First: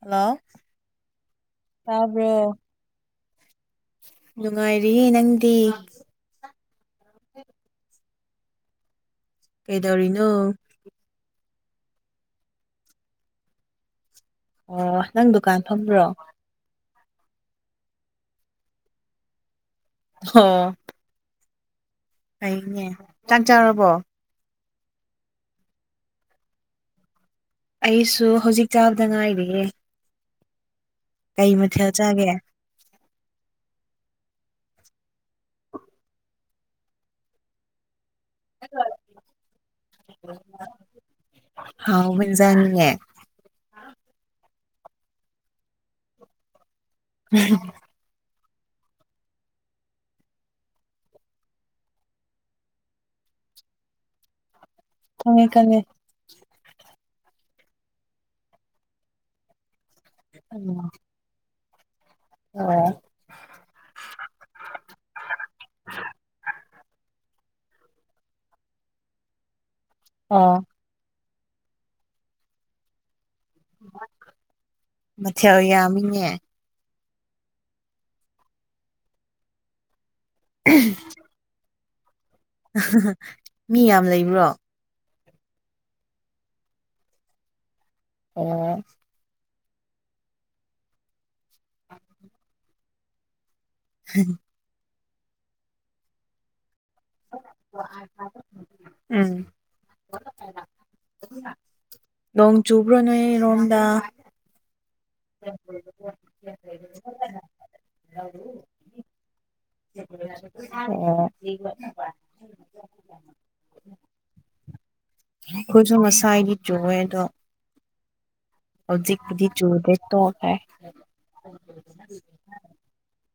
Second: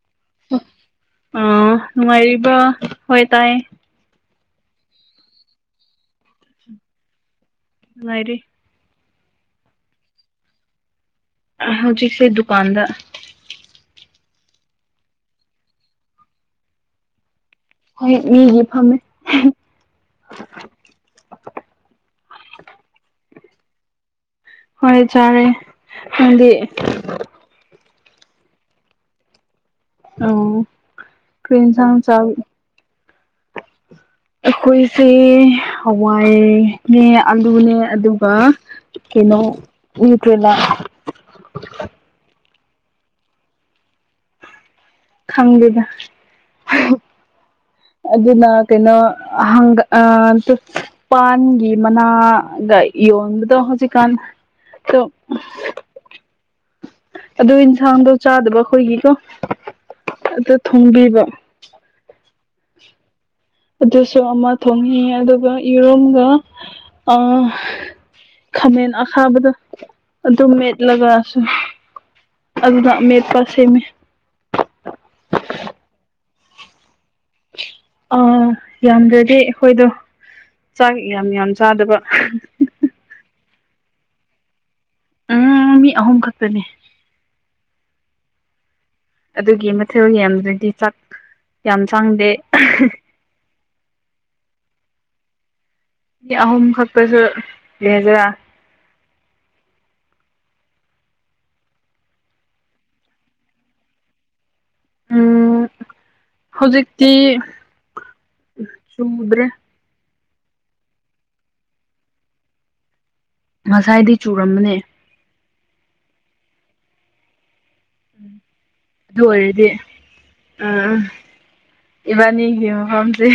hello ꯑꯥ ꯅꯨꯡꯉꯥꯏꯔꯤꯕ꯭ꯔꯥ ꯍꯣꯏ ꯇꯥꯏ ꯅꯨꯡꯉꯥꯏꯔꯤ ꯅꯪꯗꯤ ꯑꯥꯏꯔꯤꯦ ꯀꯩꯗꯧꯔꯤꯅꯣ ꯍꯧꯖꯤꯛꯁꯦ ꯗꯨꯀꯥꯟꯗ ꯑꯣ ꯅꯪ ꯗꯨꯀꯥꯟ ꯐꯕ꯭ꯔꯣ ꯍꯣꯏ ꯃꯤꯒꯤ ꯐꯝꯃꯦ ꯍ [unintelligible] [inaudible] ꯍꯩꯅꯦ ꯆꯪ ꯆꯔꯕꯣ ꯍꯣꯏ ꯆꯥꯔꯦ ꯑꯗꯤ ꯑꯩꯁꯨ ꯍꯧꯖꯤꯛ ꯆꯥꯕꯗ ꯉꯥꯏꯔꯤꯌꯦꯦ ꯑꯥꯎ [unintelligible] [inaudible] ꯀꯩ ꯃꯊꯦꯜ ꯆꯥꯒꯦ ꯑꯩꯈꯣꯏꯁꯦ ꯍꯋꯥꯏꯅꯦ ꯑꯂꯨꯅꯦ ꯑꯗꯨ ꯑ ꯀꯩꯅꯣꯠꯇꯦꯂ ꯑ [unintelligible] [inaudible] ꯈꯪꯗꯦꯗ ꯑꯗꯨ ꯂ ꯀꯩꯅꯣ ꯍꯪꯒꯥ ꯄꯥꯟꯒꯤ ꯃꯅꯥꯒ ꯌꯣꯟꯕꯗꯣ ꯍꯧꯖꯤꯛ ꯀꯥꯟ ꯈꯪꯉꯦ ꯈꯪꯉꯦ ꯑꯗꯨ ꯌꯦꯟꯁꯥꯡꯗꯣ ꯆꯥꯗꯕ ꯑꯩꯈꯣꯏꯒꯤꯀꯣ ꯑ ꯊꯣꯡꯕꯤꯕ ꯑ [unintelligible] [inaudible] ꯑꯣ [unintelligible] [inaudible] ꯑꯗꯨꯁꯨ ꯑꯃ ꯊꯣꯡꯉꯤ ꯑꯗꯨꯒ ꯌꯦꯔꯨꯝꯒ ꯑ ꯈꯃꯦꯟ ꯑꯁꯥꯕꯗ ꯑꯗꯨ ꯑꯣ ꯃꯦꯠꯂꯒꯁꯨ ꯑꯗꯨꯅ ꯃꯦꯠꯄ ꯁꯦꯝꯃꯤ ꯃꯊꯌꯥ ꯌꯥꯝꯃꯤꯅꯦꯦ ꯑ ꯌꯥꯝꯗ꯭ꯔꯗꯤ ꯑꯩꯈꯣꯏꯗꯣ ꯆꯥꯛ ꯌꯥꯝ ꯌꯥꯝ ꯆꯥꯗꯕ ꯃꯤ ꯌꯥꯝ ꯂꯩꯕ꯭ꯔꯣ ꯎꯝ ꯃꯤ ꯑꯍꯨꯝ ꯈꯛꯇꯅꯤ ꯑꯣ [unintelligible] [inaudible] ꯑꯗꯨꯒꯤ ꯃꯊꯦꯜ ꯌꯥꯝꯗ꯭ꯔꯗꯤ ꯆꯥꯛ ꯌꯥꯝ ꯆꯥꯡꯗꯦ ꯍꯝ [inaudible] ꯃꯤ ꯑꯍꯨꯝ ꯈꯛꯇꯁꯨ ꯂꯩꯖꯔꯥ ꯎꯝ ꯅꯣꯡ ꯆꯨꯕ꯭ꯔꯣ ꯅꯣꯏ ꯔꯣꯝꯗꯥ ꯎꯝ ꯍꯧꯖꯤꯛꯇꯤ ꯆꯨꯗ꯭ꯔꯦ ꯑ [unintelligible] [inaudible] ꯉꯁꯥꯏꯗꯤ ꯆꯨꯔꯝꯕꯅꯦ ꯑꯩꯈꯣꯏꯁꯨ ꯃꯁꯥꯏ ꯑꯩꯗꯤ ꯆꯨꯑꯦ ꯑꯗꯣ ꯎꯝ [unintelligible] [inaudible] ꯍꯧꯖꯤꯛ ꯀꯗꯤ ꯆꯨꯔꯗ ꯇꯣ ꯍꯥꯏ ꯏꯕꯥꯅꯤ ꯍꯐꯝꯝꯁꯤ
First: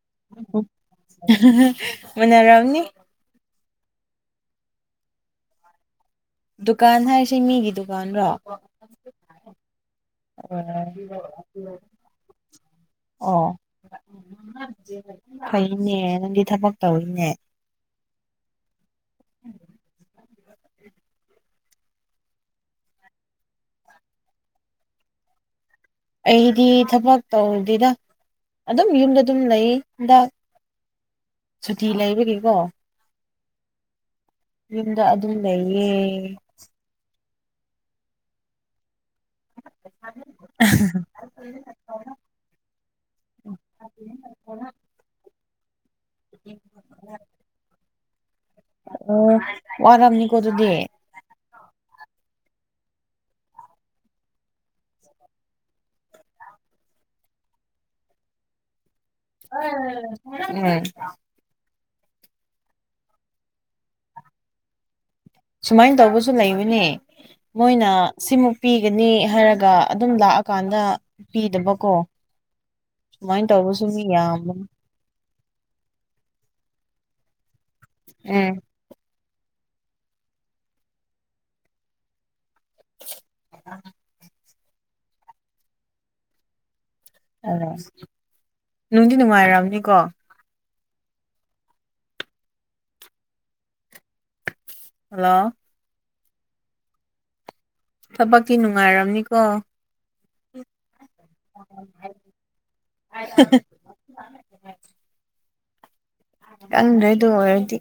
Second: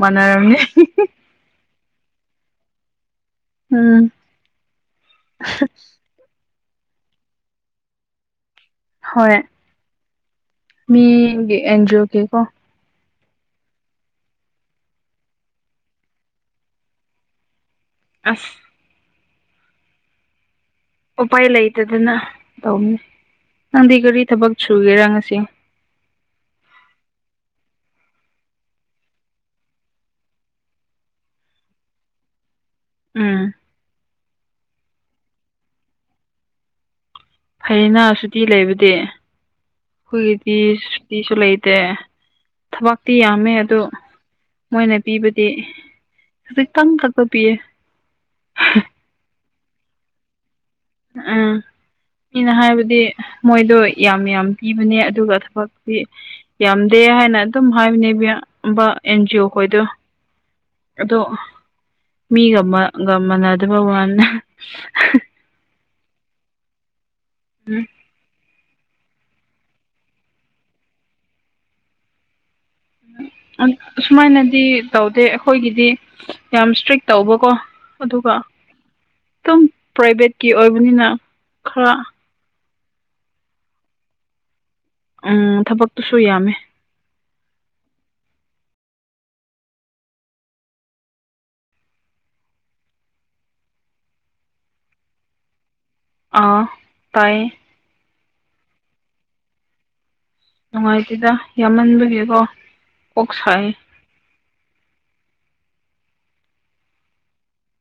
ꯃꯅꯣꯔꯝꯅꯤ ꯃꯅꯔꯝꯅꯤ ꯎꯝ [unintelligible] [inaudible] ꯗꯨꯀꯥꯟ ꯍꯥꯏꯔꯤꯁꯦ ꯃꯤꯒꯤ ꯗꯨꯀꯥꯟꯔꯣ ꯍꯣꯏ ꯃꯤ ꯑꯣ ꯑꯦꯟꯖꯤ ꯑꯣ ꯀꯦ ꯀꯣ ꯑꯣ ꯐꯩꯅꯦ ꯅꯪꯗꯤ ꯊꯕꯛ ꯇꯧꯔꯤꯅꯦ ꯑꯁ ꯎꯝ ꯎꯄꯥꯏ ꯂꯩꯇꯗꯅ ꯇꯧꯅꯤ ꯅꯪꯗꯤ ꯀꯔꯤ ꯊꯕꯛ ꯁꯨꯒꯦꯔꯪ ꯉꯁꯤ ꯑꯩꯗꯤ ꯊꯕꯛ ꯇꯧꯗꯗ ꯑꯗꯨꯝ ꯌꯨꯝꯗ ꯑꯗꯨꯝ ꯂꯩ ꯍꯟꯗꯥꯛ ꯁꯨꯇꯤ ꯂꯩꯕꯒꯤꯀꯣ ꯎꯝ [unintelligible] [inaudible] ꯌꯨꯝꯗ ꯑꯗꯨꯝ ꯂꯩꯌꯦ ꯐꯩꯅ ꯁꯨꯇꯤ ꯂꯩꯕꯗꯤ ꯍꯣꯏꯒꯤꯗꯤꯇꯁꯨ ꯂꯩꯇꯦ ꯊꯕꯛꯇꯤ ꯌꯥꯝꯃꯦ ꯑꯗꯨ ꯃꯣꯏꯅ ꯄꯤꯕꯗꯤ ꯍꯧꯖꯤ ꯀꯪ ꯀꯛꯄ ꯄꯤꯌꯦ ꯑꯣ ꯑꯔꯝꯅꯤ ꯀꯗꯦ ꯑꯥ ꯑꯩꯅ ꯍꯥꯏꯕꯗꯤ ꯃꯣꯏꯗꯣ ꯌꯥꯝ ꯌꯥꯝ ꯄꯤꯕꯅꯦ ꯑꯗꯨꯒ ꯊꯕꯛꯇꯤ ꯌꯥꯝꯗꯦ ꯍꯥꯏꯅ ꯑꯗꯨꯝ ꯍꯥꯏꯕꯅꯦꯕꯕ ꯑꯦꯟꯖꯤ ꯑꯣ ꯈꯣꯏꯗꯣ ꯎꯝ ꯑꯗꯣ ꯃꯤꯒꯒ ꯃꯅꯗꯕ ꯋꯥꯟꯅ ꯁꯨꯃꯥꯏꯅ ꯇꯧꯕꯁꯨ ꯂꯩꯕꯅꯦ ꯃꯣꯏꯅ ꯁꯤꯃꯨꯛ ꯄꯤꯒꯅꯤ ꯍꯥꯏꯔꯒ ꯑꯗꯨꯝ ꯂꯥꯛꯑꯀꯥꯟꯗ ꯄꯤꯗꯕꯀꯣ ꯁꯨꯃꯥꯏꯅ ꯇꯧꯕꯁꯨ ꯃꯤ ꯁꯨꯃꯥꯏꯅꯗꯤ ꯌꯥꯝꯕꯅꯤ ꯇꯧꯗꯦ ꯑꯩꯈꯣꯏꯒꯤꯗꯤ ꯌꯥꯝ ꯏꯁꯇ꯭ꯔꯤꯛ ꯇꯧꯕꯀꯣ ꯑꯗꯨꯒ ꯎꯝ ꯈꯤꯇꯝ ꯄ꯭ꯔꯥꯏꯚꯦꯠꯀꯤ ꯑꯣꯏꯕꯅꯤꯅ ꯈꯔ ꯎ ꯎꯝ ꯊꯕꯛꯇꯨꯁꯨ ꯌꯥꯝꯃꯦ ꯑ ꯅꯨꯡꯗꯤ ꯅꯨꯡꯉꯥꯏꯔꯑꯝꯅꯤꯀꯣ ꯍꯜꯂꯣ ꯑꯥ ꯇꯥꯏꯌꯦ ꯊꯕꯛꯛꯇꯤ ꯅꯨꯡꯉꯥꯏꯔꯝꯅꯤꯀꯣ ꯅꯨꯡꯉꯥꯏꯇꯦꯗ ꯌꯥꯝꯃꯟꯕꯒꯤꯀꯣ ꯀꯣꯛ ꯁꯥꯏ ꯀꯪ ꯂꯩꯦꯗ ꯑꯣꯏꯗꯤ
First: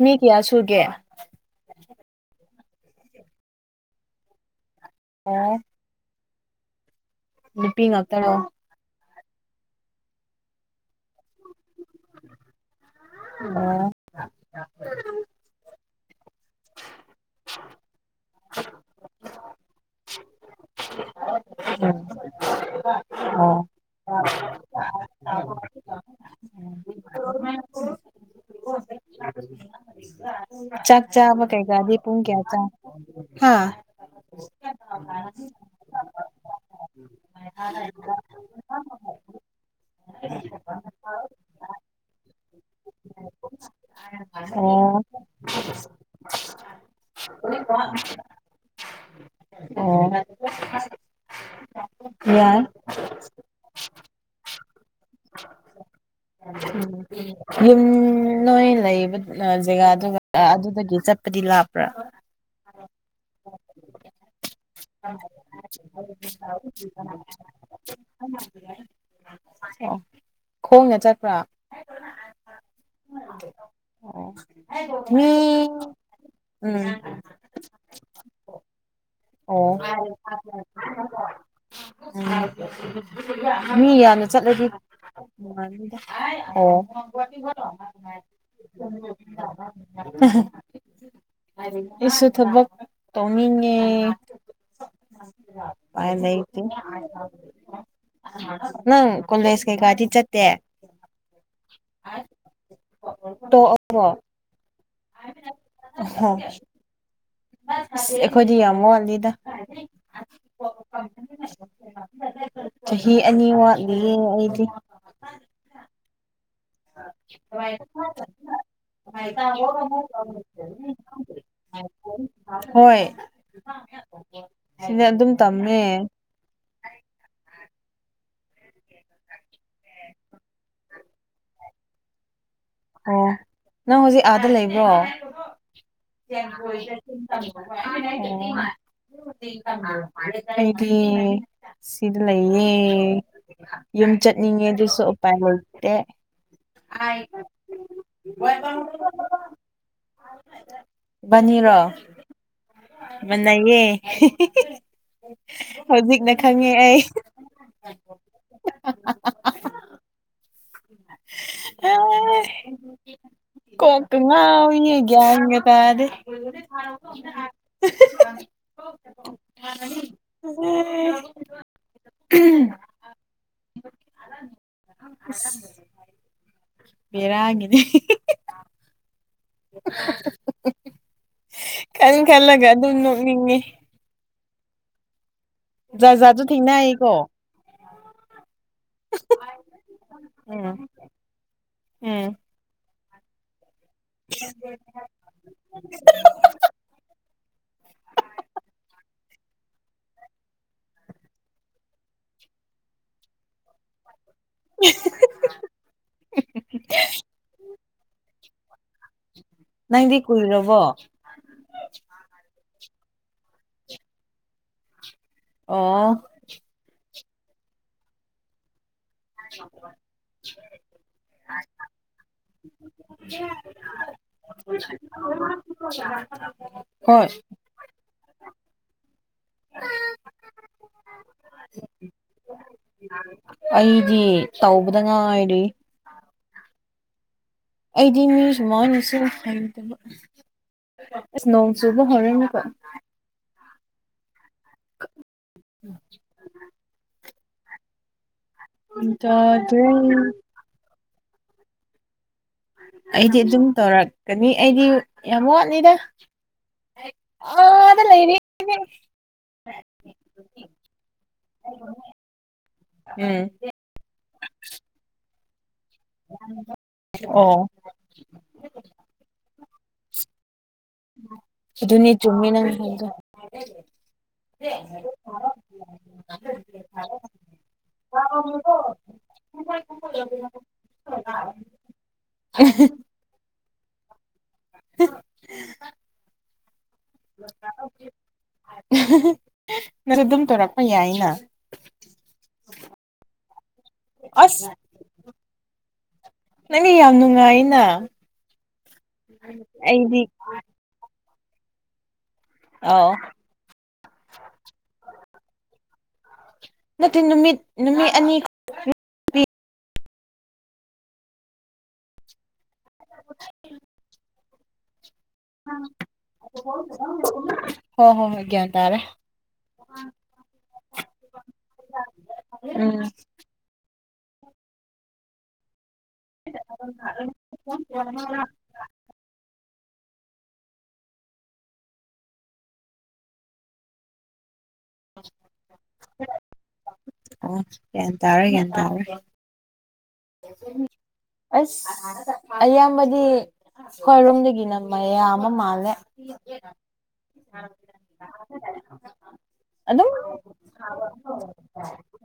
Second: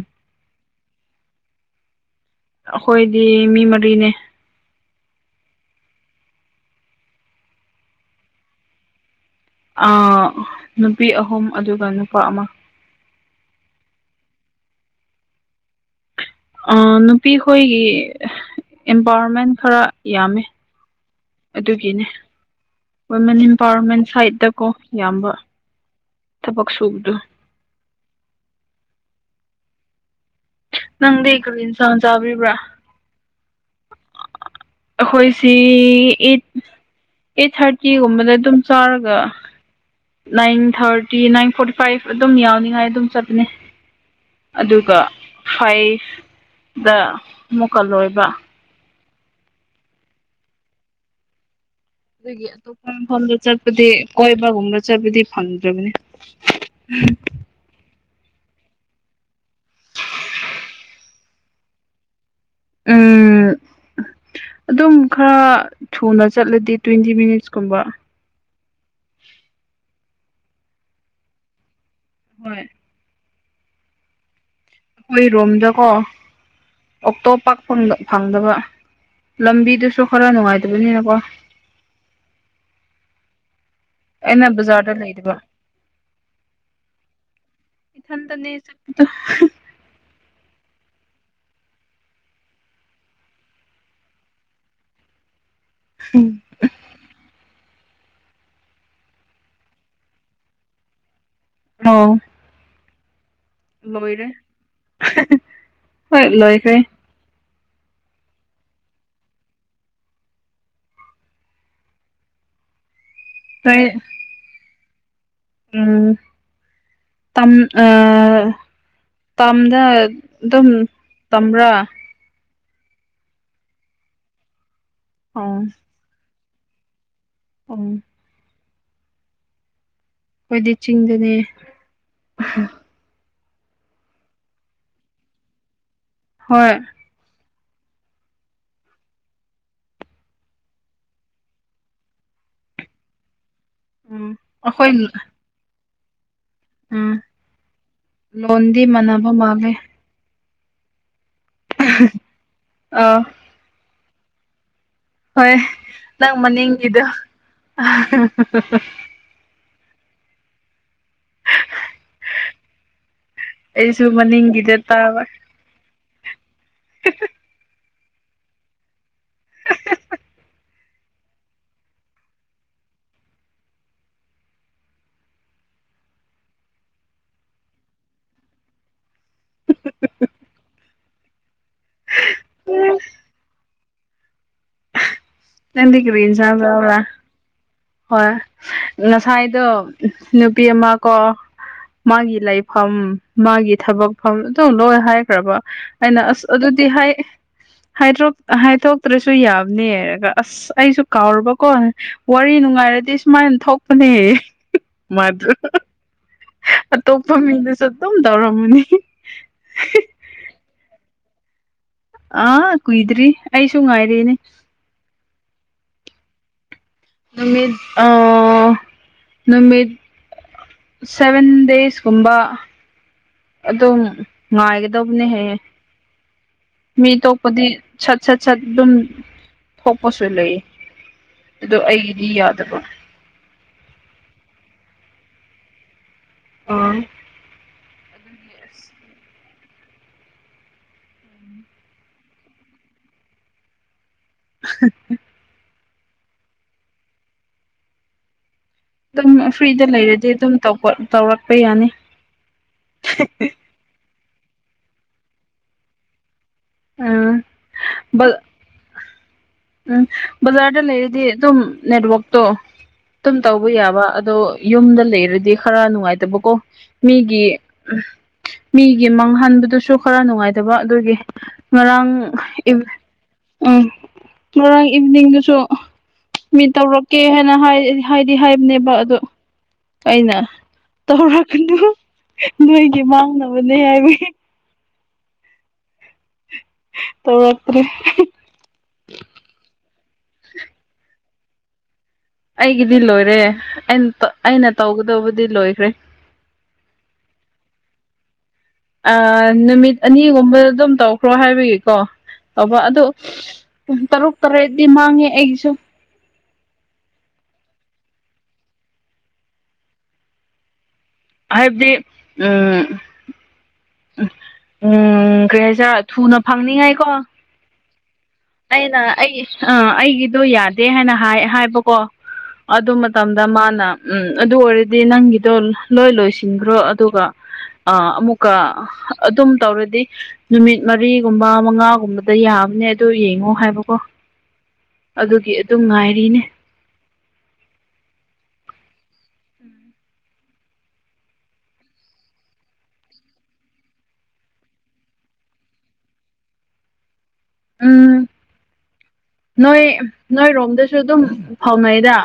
ꯃꯤ ꯀꯌꯥ ꯁꯨꯒꯦ ꯑꯩꯈꯣꯏꯗꯤ ꯃꯤ ꯃꯔꯤꯅꯦ ꯑꯣ ꯅꯨꯄꯤ ꯉꯥꯛꯇꯔꯣ ꯑ ꯅꯨꯄꯤ ꯑꯍꯨꯝ ꯑꯗꯨꯒ ꯅꯨꯄꯥ ꯑꯃ [unintelligible] ꯅꯨꯄꯤꯈꯣꯏꯒꯤ ꯑꯦꯝꯄꯥꯋꯔꯃꯦꯟ ꯈꯔ ꯌꯥꯝꯃꯦ ꯑꯗꯨꯒꯤꯅꯦ ꯋꯨꯃꯦꯟ ꯑꯣ ꯑꯝꯄꯥꯋꯔꯃꯦꯟ ꯁꯥꯏꯗꯠꯇꯀꯣ ꯌꯥꯝꯕ ꯊꯕꯛ ꯁꯨꯕꯗꯣ ꯆꯥꯛ ꯅꯪꯗꯤ ꯆꯥꯕ ꯀꯔꯤ ꯀꯩꯀꯥꯗꯤ ꯏꯟꯁꯥꯡ ꯄꯨꯡ ꯀꯌꯥ ꯆꯥꯕꯤꯕ꯭ꯔꯥ ꯆꯥꯏ ꯑꯩꯈꯣꯏꯁꯤ ꯏꯠ ꯑꯩꯠ ꯊꯥꯔꯇꯤꯒꯨꯝꯕꯗ ꯑꯗꯨꯝ ꯆꯥꯔꯒ nine thirty nine forty five ꯑꯗꯨꯝ ꯌꯥꯎꯅꯤꯉꯥꯏ ꯑꯗꯨꯝ ꯆꯠꯄꯅꯦ ꯑꯗꯨꯒ ꯑꯣ ꯐꯥꯏꯚ ꯗ ꯃꯨꯛꯀꯜꯂꯣꯏꯕ ꯑꯣ ꯌꯥꯏ ꯑꯗꯨ ꯆꯠꯄꯗꯤ ꯀꯣꯏꯕꯒꯨꯝ꯭ꯔ ꯆꯠꯄꯗꯤ ꯐꯪꯗ꯭ꯔꯕꯅꯤ ꯌꯨꯝ ꯅꯣꯏ ꯂꯩꯕ ꯖꯒꯥꯗꯨ ꯑꯗꯨꯗꯒꯤ ꯆꯠꯄꯗꯤ ꯂꯥꯛꯄ꯭ꯔꯥ ꯎꯝ ꯑꯗꯨꯝ ꯈꯔ ꯊꯨꯅ ꯆꯠꯂꯗꯤ ꯇ꯭ꯋꯦꯟꯇꯤ ꯃꯤꯅꯤꯠꯁꯀꯨꯝꯕ ꯑꯣ ꯈꯣꯡꯅ ꯆꯠꯄ꯭ꯔꯥ ꯍꯣꯏ ꯃꯤ ꯑꯩꯈꯣꯏ ꯔꯣꯝꯗꯀꯣ ꯎꯝ ꯑꯣꯇꯣꯞꯄ ꯐꯪꯗꯕ ꯑꯣ ꯂꯝꯕꯤꯗꯨꯁꯨ ꯈꯔ ꯅꯨꯡꯉꯥꯏꯇꯕꯅꯤꯅꯀꯣ ꯃꯤ ꯌꯥꯝꯅ ꯑꯩꯅ ꯆꯠꯂꯗꯤ ꯕꯖꯥꯔꯗ ꯂꯩꯗꯕ ꯑꯣ ꯏꯊꯟꯇꯅꯦ ꯆꯠꯄ ꯎ ꯑꯩꯁꯨ ꯊꯕꯛ ꯇꯧꯅꯤꯡꯉꯦ ꯎꯄꯥꯏ ꯎꯝ ꯂꯩꯇꯦ ꯅꯪ ꯀꯣꯜꯗꯦꯁ ꯀꯩꯀꯗꯤ ꯆꯠꯇꯦ ꯑ ꯇꯣ ꯑ ꯍꯣꯏ ꯂꯣꯏꯈ ꯑꯁ ꯑꯩꯈꯣꯏꯗꯤ ꯌꯥꯝ ꯋꯥꯜꯂꯤꯗ ꯆꯍꯤ ꯑꯅꯤ ꯅꯣꯏ ꯋꯥꯠꯂꯤꯌꯦꯦ ꯑꯩꯗꯤ ꯎꯝ ꯇꯝ ꯑ ꯇꯝꯗ ꯑꯗꯨꯝ ꯇꯝꯕ꯭ꯔꯥ ꯍꯣꯏ ꯁꯤꯅꯦ ꯑꯗꯨꯝ ꯇꯝꯃꯦ ꯎꯝ ꯑꯩꯣꯏꯗꯤ ꯆꯤꯡꯗꯅꯦ ꯑꯣ ꯅꯪ ꯍꯧꯖꯤꯛ ꯑꯥꯗ ꯂꯩꯕ꯭ꯔꯣ ꯍꯣꯏ [unintelligible] ꯗꯤ ꯁꯤꯗ ꯂꯩꯌꯦꯦ ꯌꯨꯝ ꯎꯝ ꯆꯠꯅꯤꯡꯉꯦ ꯑꯩꯈꯣꯏ ꯑꯗꯨꯁꯨ ꯎꯄꯥꯏ ꯂꯩꯇꯦ ꯎꯝ ꯂꯣꯟꯗꯤ ꯃꯅꯕ ꯃꯥꯂꯦ ꯅꯤꯔꯣ ꯑꯥ ꯃꯅꯌꯦꯦ ꯍꯣꯏ ꯍꯧꯖꯤꯛꯅ ꯅꯪ ꯈꯪꯉꯦ ꯑꯩ ꯃꯅꯤꯡꯒꯤꯗꯣ [unintelligible] ꯑ ꯑꯩꯁꯨ ꯀꯀ ꯉ ꯃꯅꯤꯡꯒꯤꯗ ꯇꯥꯕ ꯌꯥꯏꯒ ꯇꯥꯗ [inaudible] ꯎꯝ [unintelligible] ꯕꯔꯗ ꯀꯟ ꯈꯜꯂꯒ ꯑꯗꯨꯝ ꯅꯣꯛꯅꯤꯡꯉꯤ ꯇꯗꯤ ꯀ꯭ꯔ ꯖꯥꯠꯁꯨ ꯆꯥꯡꯗꯕꯂ ꯊꯦꯡꯅꯩꯀꯣ ꯍꯣꯏ ꯉꯁꯥꯏꯗꯣ ꯅꯨꯄꯤ ꯎꯝ ꯑꯃ ꯀꯣ ꯎꯝ ꯃꯥꯒꯤ ꯂꯩꯥꯏꯐꯝꯝ ꯃꯥꯒꯤ ꯊꯕꯛ ꯐ ꯑꯗꯨꯝ ꯂꯣꯏ ꯍꯥꯏꯈ꯭ꯔꯕ ꯑꯩꯅ ꯑꯁ ꯑꯗꯨꯗꯤ ꯍꯥꯏ ꯍꯥꯏꯗ꯭ꯔꯣꯛ ꯍꯥꯏꯗꯣꯛꯇ꯭ꯔꯁꯨ ꯌꯥꯝꯅꯤ ꯍꯥꯏꯔꯒ ꯑꯁ ꯑꯩꯁꯨ ꯀꯥꯎꯨꯔꯕꯀꯣ ꯋꯥꯔꯤ ꯅꯨꯡꯉꯥꯏꯔꯗꯤ ꯁꯨꯃꯥꯏꯅ ꯊꯣꯛꯄꯅꯦ ꯃꯗꯨ ꯑꯇꯣꯞꯄ ꯃꯤꯗꯨꯁꯨ ꯑꯗꯨꯝ ꯇꯧꯔꯝꯃꯅꯤ ꯅꯪꯗꯤ ꯀꯨꯏꯔꯕꯣ ꯑꯥ ꯀꯨꯏꯗ꯭ꯔꯤ ꯑꯩꯁꯨ ꯉꯥꯏꯔꯦꯅꯦ ꯑ ꯅꯨꯃꯤꯠ ꯑ ꯅꯨꯃꯤꯠ ꯁꯚꯦꯟ ꯗꯦꯖꯀꯨꯝꯕ ꯑꯗꯨꯝ ꯉꯥꯏꯒꯗꯧꯕꯅꯤ ꯍ ꯃꯤ ꯍꯣꯏ ꯇꯣꯛꯄꯗꯤ ꯁꯠ ꯁꯠ ꯁꯠ ꯑꯗꯨꯝ ꯊꯣꯛꯄꯁꯨ ꯂꯩ ꯑꯗꯨ ꯑꯩꯒꯤꯗꯤ ꯌꯥꯗꯕ꯭ꯔꯥ ꯑꯩꯗꯤ ꯇꯧꯕꯗ ꯉꯥꯏꯔꯤ ꯑꯣ ꯑꯩꯗꯤ ꯃꯤ꯭ꯖꯃꯅꯁꯤꯡ ꯍꯥꯏ ꯇ ꯏꯁ ꯅꯣꯡꯁꯨꯨꯕꯥ ꯍꯅꯔꯅ ꯀꯜ ꯑ ꯎꯝ ꯑꯗꯨꯝ ꯐ꯭ꯔꯤꯗ ꯇꯥꯗ꯭ꯔꯦ ꯂꯩꯔꯗꯤ ꯑꯗꯨꯝ ꯇꯧꯔꯛꯄ ꯌꯥꯅꯤ ꯑꯩꯗꯤ ꯑꯗꯨꯝ ꯇꯧꯔꯛꯀꯅꯤ ꯑꯩꯗꯤ ꯌꯥꯝ ꯋꯥꯠꯅꯤꯗ ꯑ ꯎꯝ ꯕꯖꯥꯔꯗ ꯂꯩꯔꯤꯗꯤ ꯑꯗꯨꯝ ꯅꯦꯠꯋꯥꯛꯛꯇꯣ ꯑꯗꯨꯝ ꯎꯝ ꯇꯧꯕ ꯌꯥꯕ ꯑꯗꯣ ꯌꯨꯝꯗ ꯂꯩꯔꯗꯤ ꯈꯔ ꯅꯨꯡꯉꯥꯏꯇꯕꯀꯣ ꯃꯤꯒꯤ ꯑꯣ ꯃꯤꯒꯤ ꯃꯥꯡꯍꯟꯕꯗꯨꯁꯨ ꯈꯔ ꯅꯨꯡꯉꯥꯏꯇ ꯑꯗꯨꯒꯤ ꯑꯗꯨꯅꯤ ꯉꯔꯥꯡ ꯆꯨꯝꯃꯤ ꯅꯪ ꯍꯥꯏꯕꯗꯣ ꯎꯝ ꯉꯔꯥꯡ ꯏꯚꯤꯅꯤꯡꯗꯨꯁꯨ ꯃꯤꯠ ꯇꯧꯔꯛꯀꯦ ꯍꯥꯏꯅ ꯍꯥꯏꯗꯤ ꯍꯥꯏꯕꯅꯦꯕ ꯑꯗ ꯑꯩꯅ ꯇꯧꯔꯛꯀꯅꯨ ꯅꯣꯏꯒꯤ ꯃꯥꯡꯅꯕꯅꯦ ꯍꯥꯏꯕꯒꯤ ꯇꯧꯔꯛꯇ꯭ꯔꯦ [inaudible] [inaudible] ꯅ ꯑꯗꯨꯝ ꯇꯧꯔꯛꯄ ꯌꯥꯏꯅ ꯑꯩꯒꯤꯗꯤ ꯂꯣꯏꯔꯦ ꯑꯩꯅ ꯇꯧꯒꯗꯕꯨꯗꯤ ꯂꯣꯏꯈ꯭ꯔꯦ ꯅꯪꯅꯦ ꯌꯥꯝ ꯅꯨꯡꯉꯥꯏꯅ ꯑ ꯅꯨꯃꯤꯠ ꯑꯩꯗꯤ ꯑꯅꯤꯒꯨꯝꯕ ꯑꯗꯨꯝ ꯇꯧꯈ꯭ꯔꯣ ꯍꯥꯏꯕꯒꯤꯀꯣ ꯇꯧꯕ ꯑꯗꯨ ꯑꯥꯎ ꯇꯔꯨꯛ ꯇꯔꯦꯠꯗꯤ ꯃꯥꯡꯉꯦ ꯑꯩꯒꯤꯁꯨ ꯅꯠꯇꯦ ꯅꯨꯃꯤꯠ ꯅꯨꯃꯤꯠ ꯑꯅꯤ ꯈꯛꯇꯤ ꯍꯥꯏꯕꯗꯤ ꯎꯝ ꯎꯝ ꯀꯩ ꯍꯥꯏꯁꯦꯔ ꯊꯨꯅ ꯐꯪꯅꯤꯡꯉꯥꯏꯀꯣ ꯍꯣ ꯍꯣꯏ ꯒ꯭ꯌꯥꯟ ꯇꯥꯔꯦ ꯑꯩꯅ ꯑꯩ ꯑꯥ ꯑꯩꯒꯤꯗꯣ ꯌꯥꯗꯦ ꯍꯥꯏꯅ ꯍꯥꯏꯕꯀꯣ ꯑꯗꯨ ꯎꯝ ꯃꯇꯝꯗ ꯃꯥꯅ ꯎꯝ ꯑꯗꯨ ꯑꯣꯏꯔꯗꯤ ꯅꯪꯒꯤꯗꯣ ꯂꯣꯏ ꯂꯣꯏꯁꯤꯟꯈ꯭ꯔꯣ ꯑꯗꯨꯒ ꯑꯃꯨꯛꯀ ꯑꯗꯨꯝ ꯇꯧꯔꯗꯤ ꯅꯨꯃꯤꯠ ꯃꯔꯤꯒꯨꯝꯕ ꯃꯉꯥꯒꯨꯝꯕꯗ ꯌꯥꯕꯅꯦ ꯑꯗꯨ ꯌꯦꯡꯉꯣ ꯍꯥꯏꯕꯀꯣ ꯑꯗꯨꯒꯤ ꯑꯗꯨꯝ ꯉꯥꯏꯔꯤꯅꯦ ꯑꯣ ꯌꯦꯇꯥ ꯑꯣꯏꯔꯦ ꯌꯦꯇꯥꯔ ꯑꯁ ꯑꯌꯥꯝꯕꯗꯤ ꯈꯣꯏꯔꯣꯝꯗꯒꯤꯅ ꯃꯌꯥꯝ ꯑꯃ ꯃꯥꯜꯂꯦ ꯎꯝ ꯅꯣꯏ ꯑꯗꯨꯝ ꯅꯣꯏ ꯔꯣꯝꯗꯁꯨ ꯑꯗꯨꯝ ꯐꯥꯎꯅꯩꯗ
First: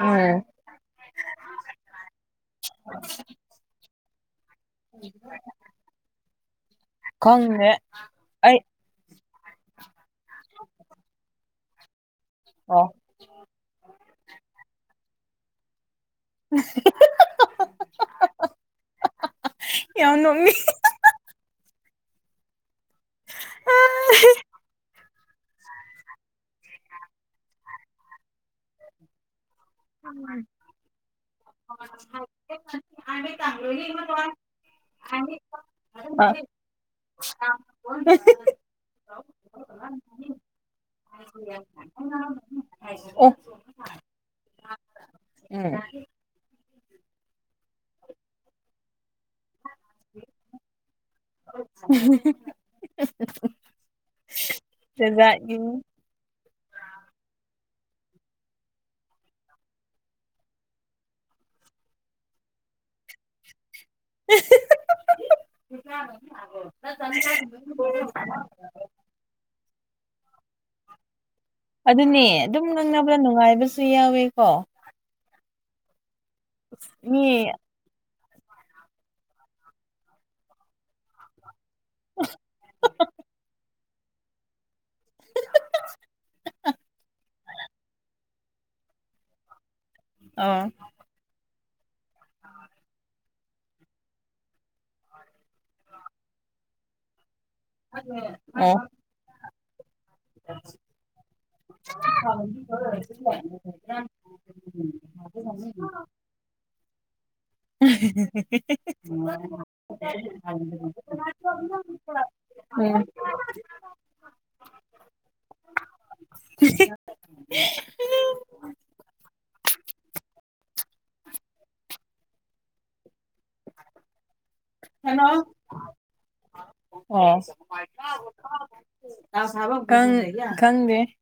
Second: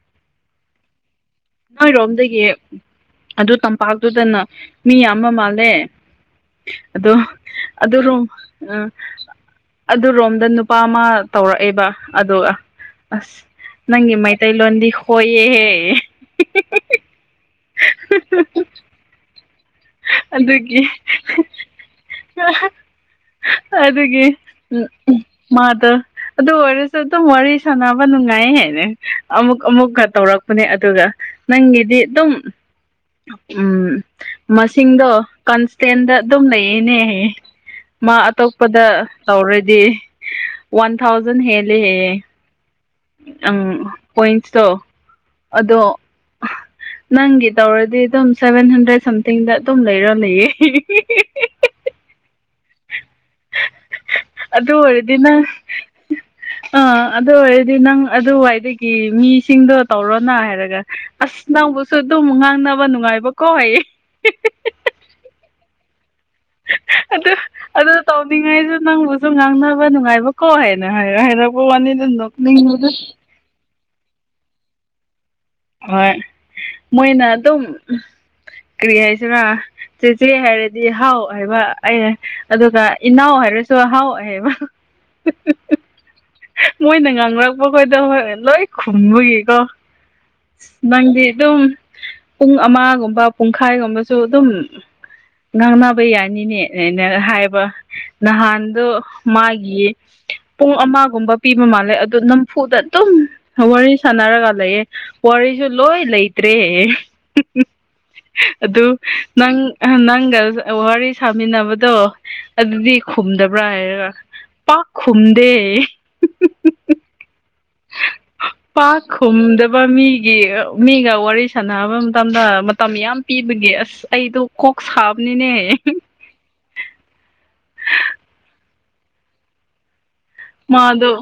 ꯑꯣ ꯅꯣꯏꯔꯣꯝꯗꯒꯤ ꯑꯗꯨ ꯇꯝꯄꯥꯛꯇꯨꯗꯅ ꯃꯤ ꯌꯥꯝꯕ ꯃꯥꯜꯂꯦ ꯑꯗꯣ ꯈꯪꯗꯦ ꯑꯗꯨꯔꯣꯝ ꯑꯩ ꯑ ꯑꯗꯨ ꯔꯣꯝꯗ ꯅꯨꯄꯥ ꯑꯃ ꯇꯧꯔꯛꯑꯦꯕ ꯑꯗꯨꯒ ꯑꯣ ꯑꯁ ꯅꯪꯒꯤ ꯃꯩꯇꯩꯂꯣꯟꯗꯤ ꯍꯣꯏꯌꯦꯍꯦ [inaudible] [inaudible] ꯌꯥꯝ ꯅꯣꯛꯅꯤꯡ ꯑꯗꯨꯒꯤ ꯑꯗꯨꯒꯤ ꯃꯥꯗ ꯑꯗꯨ ꯑꯣꯏꯔꯁꯨ ꯑꯗꯨꯝ ꯋꯥꯔꯤ ꯁꯅꯥꯕ ꯅꯨꯡꯉꯥꯏ ꯍꯦꯅꯦ ꯑꯃꯨꯛ ꯑꯃꯨꯛꯀ ꯇꯧꯔꯛꯄꯅꯦ ꯑꯗꯨꯒ ꯅꯪꯒꯤꯗꯤ ꯑꯗꯨꯝ ꯎꯝ ꯃꯁꯤꯡꯗꯣ ꯀꯟꯁꯇꯦꯟꯗ ꯑ ꯑꯗꯨꯝ ꯂꯩꯌꯦꯅꯦ ꯃꯥ ꯑꯇꯣꯞꯄꯗ ꯇꯧꯔ ꯗꯤ ꯋꯥꯟ ꯊꯥꯎꯖꯟ ꯍꯦꯜꯂꯦꯦ ꯄꯣꯏꯟ ꯑ ꯅꯪꯒꯤ ꯇꯧꯔꯗꯤ ꯑꯗꯨꯝ ꯁꯕꯦꯟ ꯁꯝꯊꯤꯡꯗ ꯑꯗꯨꯝ ꯂꯩꯔꯣ ꯂꯩꯌꯦ ꯑꯗꯨ ꯖꯥꯠ ꯑꯣꯏꯔꯗꯤꯅ ꯖꯥꯠꯅꯤ ꯑ ꯑꯗꯨ ꯑꯣꯏꯗꯤ ꯑꯗꯨ ꯅꯪ ꯑꯗꯨꯋꯥꯏꯗꯒꯤ ꯃꯤꯁꯤꯡꯗꯣ ꯇꯧꯔꯣꯅ ꯍꯥꯏꯔꯒ ꯑꯁ ꯅꯪꯕꯨꯁꯨ ꯑꯗꯨꯝ ꯉꯥꯡ ꯅꯕ ꯅꯨꯡꯉꯥꯏꯕ ꯀꯣ ꯍꯌꯦ ꯀꯥ ꯑ ꯑꯗꯨ ꯑꯗꯨ ꯇꯧꯅꯤꯡꯉꯥꯏꯁꯨ ꯅꯪꯕꯨꯁꯨ ꯉꯥꯡꯅꯕ ꯅꯨꯡꯉꯥꯏꯕꯀꯣ ꯍꯥꯏꯅ ꯍꯥꯏꯔꯛꯄ ꯋꯥ ꯑꯗꯨꯅꯦ ꯑꯗꯨꯝ ꯉꯪꯅꯕꯗ ꯅꯨꯡꯉꯥꯏꯕꯁꯨ ꯌꯥꯎꯋꯦꯀꯣ ꯍꯣꯏ ꯃꯣꯏꯅ ꯃꯤ ꯑꯗꯨꯝ ꯀꯔꯤ ꯍꯥꯏꯁꯤꯔ ꯆꯦꯆꯦ ꯍꯥꯏꯔꯗꯤ ꯍꯥꯎ ꯍꯥꯏꯕ ꯑꯩ ꯑꯗꯨꯒ ꯏꯅꯥꯎ ꯍꯥꯏꯔꯁꯨ ꯑꯍꯥꯎ ꯑꯣꯏꯍꯦꯕ ꯃꯣꯏꯅ ꯉꯥꯡꯉꯛꯄ ꯈꯣꯏꯗ ꯍꯣꯏ ꯂꯣꯏ ꯈꯨꯝꯕꯒꯤꯀꯣ ꯑ ꯅꯪꯗꯤ ꯑꯗꯨꯝ ꯄꯨꯡ ꯑꯃꯒꯨꯝꯕ ꯄꯨꯡꯈꯥꯏꯒꯨꯝꯕꯁꯨ ꯑꯗꯨꯝ ꯉꯥꯡꯅꯕ ꯌꯥꯅꯤꯅꯦꯅꯦꯅ ꯍꯥꯏꯕ ꯑꯣ ꯅꯍꯥꯟꯗꯣ ꯃꯥꯒꯤ ꯄꯨꯡ ꯑꯃꯒꯨꯝꯕ ꯄꯤꯕ ꯃꯥꯜꯂꯦ ꯑꯗꯨ ꯅꯝꯐꯨꯗ ꯑꯗꯨꯝ ꯋꯥꯔꯤ ꯁꯥꯟꯅꯔꯒ ꯂꯩꯑ ꯁꯨ ꯂꯣꯏ ꯂꯇ꯭ꯔꯦ ꯍ ꯑꯗꯨ ꯅꯪ ꯅꯪꯒ ꯋꯥꯔꯤ ꯁꯥꯃꯤꯟꯅꯕꯗꯣ ꯗꯤ ꯎꯝ ꯈꯨꯝꯗꯕ꯭ꯔꯥ ꯄꯥꯛ ꯈꯨꯝꯗꯦ ꯎ ꯄꯥꯛꯈꯨꯝꯗꯕ ꯃꯤꯒꯤ ꯃꯤꯒ ꯋꯥꯔꯤ ꯁꯥꯟꯅꯕ ꯃꯇꯝꯗ ꯃꯇꯝ ꯌꯥꯝ ꯄꯤ ꯒꯤ ꯑꯁ ꯑꯩꯗꯨ ꯍꯅꯣ ꯑꯣ ꯈꯪꯗꯦ ꯃꯥꯗꯣ